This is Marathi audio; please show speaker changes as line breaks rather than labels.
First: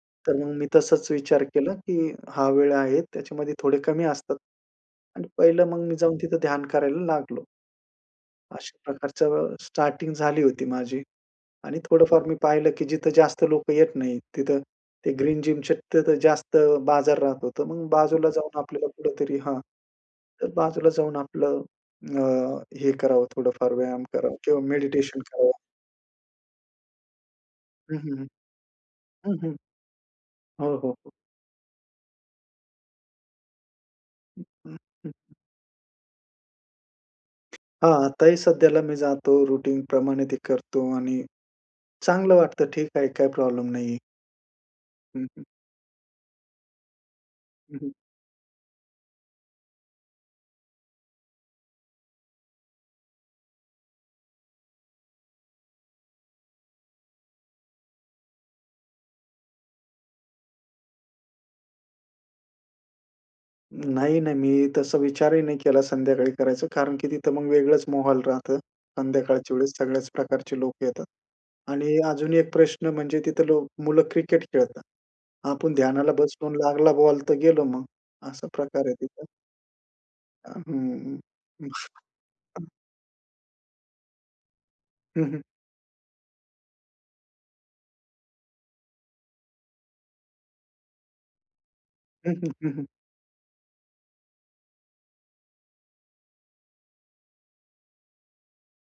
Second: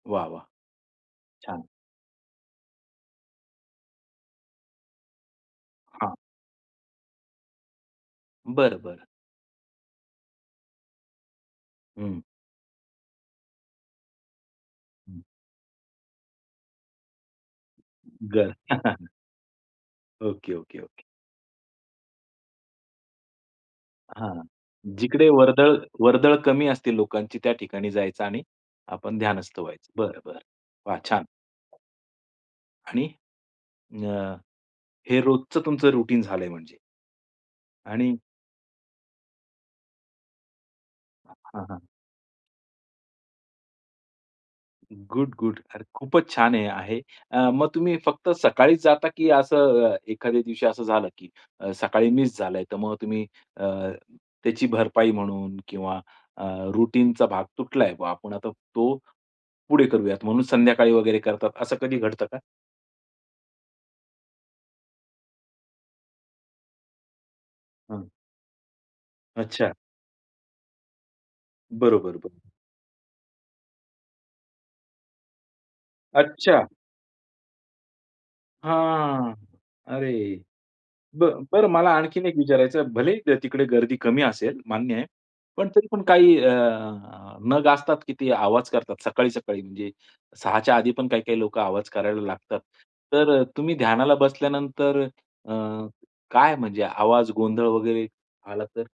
वाह,
तर
वाह!
मग मी तसाच विचार
छान.
केला, की हा वेळ आहे त्याच्यामध्ये थोडे कमी असतात आणि पहिलं, मग मी
हां.
जाऊन तिथं ध्यान करायला लागलो. अशा
बरं, बरं.
प्रकारच स्टार्टिंग झाली होती माझी. आणि
हं.
थोडंफार मी पाहिलं, की जिथं जास्त लोकं येत नाहीत. तिथं ते
हं.
ग्रीन जिम शक्यतो जास्त बाजार राहत होतं. मग बाजूला
बरं.
जाऊन आपल्याला कुठेतरी हां, तर
ओके, ओके,
बाजूला
ओके.
जाऊन आपलं अ, हे करावं, थोडंफार व्यायाम करावा
हां,
किंवा मेडिटेशन
जिकडे
करावं.
वर्दळ वर्दळ कमी असते लोकांची, त्या ठिकाणी
हं, हं,
जायचं
हं.
आणि आपण
हं, हं.
ध्यानस्त व्हायचं. बरं, बरं.
हो, हो,
वा!
हो.
छान. आणि अ,
हं. हं. हं.
हे रोजचं तुमचं रुटीन झालंय म्हणजे?
हां,
आणि
आताही सध्याला मी जातो रुटीनप्रमाणे ते करतो आणि
हां, हां.
चांगलं वाटतं. ठीक आहे, काही प्रॉब्लेम नाहीये. हं,
गुड,
हं.
गुड. अरे, खूपच छान हे आहे. मग
हं, हं.
तुम्ही फक्त सकाळीच जाता की असं अ, एखाद्या दिवशी असं झालं की अ, सकाळी मिस झालंय, तर मग तुम्ही अ, त्याची भरपाई म्हणून किंवा अ, रूटीनचा भाग तुटलाय बा, आपण आता तो पुढे करूयात म्हणून संध्याकाळी वगैरे करतात, असं कधी घडतं का?
नाही, नाही, मी तसा विचारही नाही केला संध्याकाळी करायचा. कारण की तिथं मग वेगळंच
हं.
माहोल राहतं. संध्याकाळच्या
अच्छा.
वेळेस सगळ्याच प्रकारचे लोकं येतात. आणि
बरोबर,
अजून
बरोबर.
एक प्रश्न म्हणजे तिथं लो मुलं क्रिकेट खेळतात. आपण ध्यानाला बसलो अन
अच्छा!
लागला बॉल तर गेलो मग असा प्रकार आहे तिथं.
हां, अरे.
अ, हं,
बरं बरं, मला आणखीन एक
हं.
विचारायचं आहे. भलेही तिकडे गर्दी कमी असेल मान्य आहे.
हं, हं.
पण तरी पण काही अ, अ, नग असतात की ते आवाज करतात. सकाळी-सकाळी म्हणजे 6:00 च्या आधी पण काही-काही लोकं आवाज करायला
हं, हं,
लागतात.
हं, हं.
तर अ, तुम्ही ध्यानाला बसल्यानंतर अ, काय म्हणजे आवाज गोंधळ वगैरे आला तर?